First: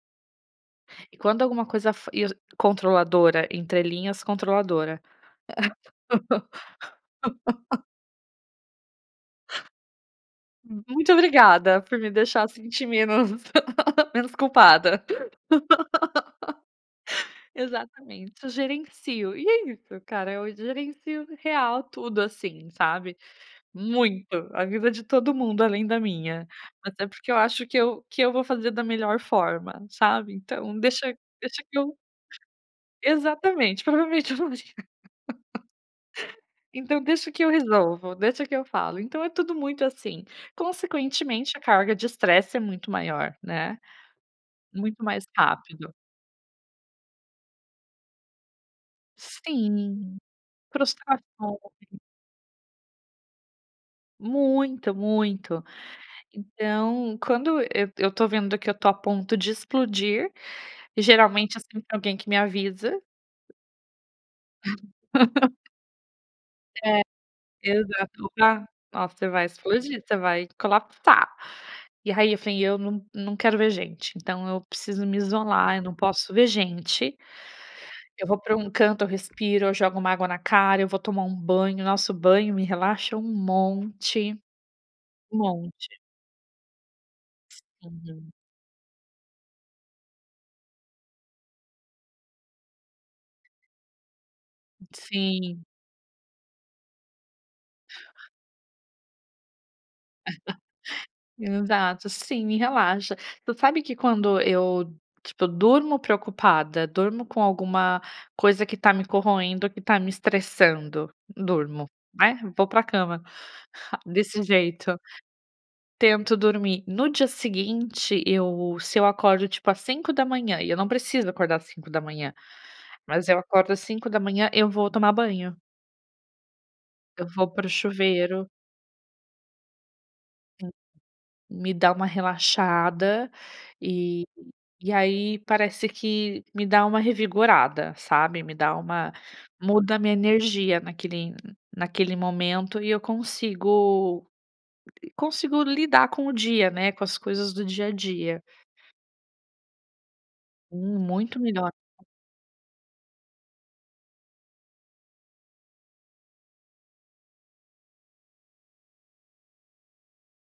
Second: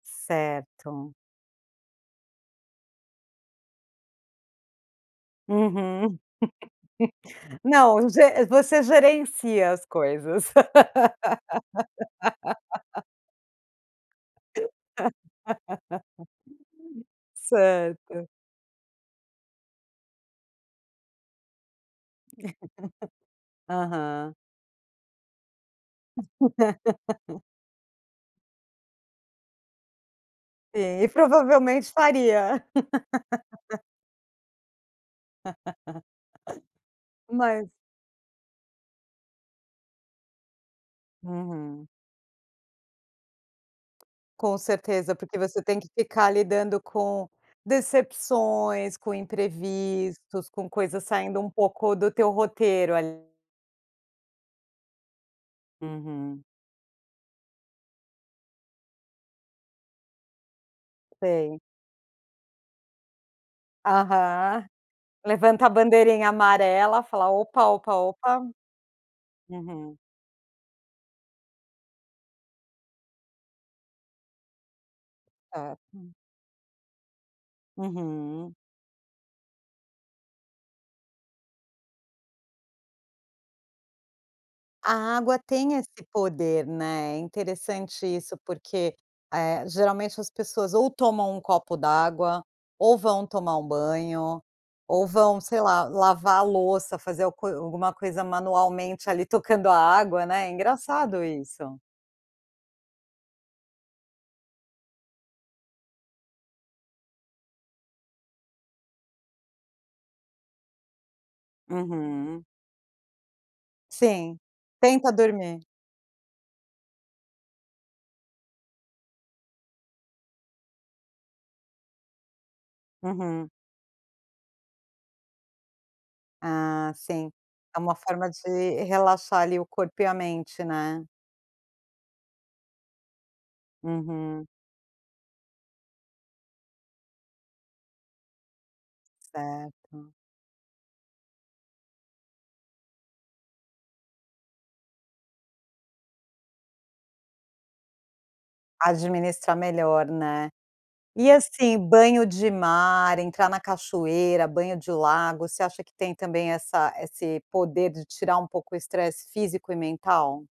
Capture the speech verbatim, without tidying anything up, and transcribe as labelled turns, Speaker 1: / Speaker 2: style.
Speaker 1: Certo.
Speaker 2: E quando alguma coisa fa ia controladora entre linhas controladora.
Speaker 1: Uhum. Não, ge você gerencia as coisas.
Speaker 2: Muito obrigada, por me deixar sentir menos menos culpada.
Speaker 1: Certo.
Speaker 2: Exatamente, eu gerencio, e é isso cara, eu gerencio real tudo assim, sabe, muito,
Speaker 1: Aham.
Speaker 2: a vida de todo mundo, além da minha. Até porque eu acho que eu que eu vou fazer da melhor forma, sabe. Então
Speaker 1: Sim, e
Speaker 2: deixa deixa que
Speaker 1: provavelmente
Speaker 2: eu
Speaker 1: faria.
Speaker 2: Exatamente, provavelmente eu não ia. Então, deixa que eu
Speaker 1: Mas
Speaker 2: resolvo, deixa que eu falo, então é tudo muito assim. Consequentemente a
Speaker 1: Uhum.
Speaker 2: carga de estresse é muito maior, né,
Speaker 1: Com
Speaker 2: muito
Speaker 1: certeza,
Speaker 2: mais
Speaker 1: porque você tem que
Speaker 2: rápido.
Speaker 1: ficar lidando com decepções, com
Speaker 2: Sim,
Speaker 1: imprevistos, com coisas saindo um
Speaker 2: frustração,
Speaker 1: pouco
Speaker 2: né.
Speaker 1: do teu roteiro, ali.
Speaker 2: Muito, muito.
Speaker 1: Uhum.
Speaker 2: Então, quando eu eu tô vendo que eu tô a ponto de explodir, geralmente é
Speaker 1: Sei.
Speaker 2: sempre alguém que me avisa
Speaker 1: Aham. Levanta a bandeirinha
Speaker 2: Eh,
Speaker 1: amarela, fala: "Opa, opa,
Speaker 2: exato, o
Speaker 1: opa".
Speaker 2: ga "Ó, você vai
Speaker 1: Uhum.
Speaker 2: explodir, você vai colapsar", e aí eu falei: "Eu não não quero ver gente.". Então, eu preciso me isolar, eu não
Speaker 1: Certo.
Speaker 2: posso ver gente, eu vou
Speaker 1: Uhum.
Speaker 2: pra um canto, eu respiro, eu jogo uma água na cara, eu vou tomar um banho, nossa, banho me relaxa um monte,
Speaker 1: A água
Speaker 2: um
Speaker 1: tem esse
Speaker 2: monte.
Speaker 1: poder, né, é interessante
Speaker 2: Sim.
Speaker 1: isso, porque, eh, geralmente as pessoas ou tomam um copo d'água, ou vão tomar um banho, ou vão, sei
Speaker 2: Sim.
Speaker 1: lá, lavar a louça, fazer algu co alguma coisa manualmente ali tocando a água, né, é engraçado isso.
Speaker 2: Exato, sim, me relaxa. Tu sabe que quando eu, tipo, durmo preocupada, durmo com alguma coisa que tá me corroendo, ou que tá me estressando, durmo, aí
Speaker 1: Uhum.
Speaker 2: vou pra cama,
Speaker 1: Sim,
Speaker 2: desse jeito.
Speaker 1: tenta dormir.
Speaker 2: Tento dormir, no dia seguinte, eu se eu acordo tipo às cinco da manhã, e eu não preciso acordar às cinco da manhã, mas eu
Speaker 1: Uhum.
Speaker 2: acordo às cinco da manhã, eu vou tomar banho.
Speaker 1: Ah,
Speaker 2: Eu
Speaker 1: sim,
Speaker 2: vou para o
Speaker 1: é uma forma
Speaker 2: chuveiro.
Speaker 1: de relaxar ali o corpo e a mente,
Speaker 2: Sim,
Speaker 1: né?
Speaker 2: me dá uma relaxada, e
Speaker 1: Uhum.
Speaker 2: e aí parece que me dá uma revigorada, sabe, me dá uma muda a
Speaker 1: Certo.
Speaker 2: minha energia naquele naquele momento e eu consigo co consigo lidar com o dia, né, com as coisas do dia a dia.
Speaker 1: Administrar melhor, né?
Speaker 2: Hum,
Speaker 1: E,
Speaker 2: muito melhor.
Speaker 1: assim, banho de mar, entrar na cachoeira, banho de lago, você acha que tem também essa esse poder de tirar um pouco o estresse físico e mental?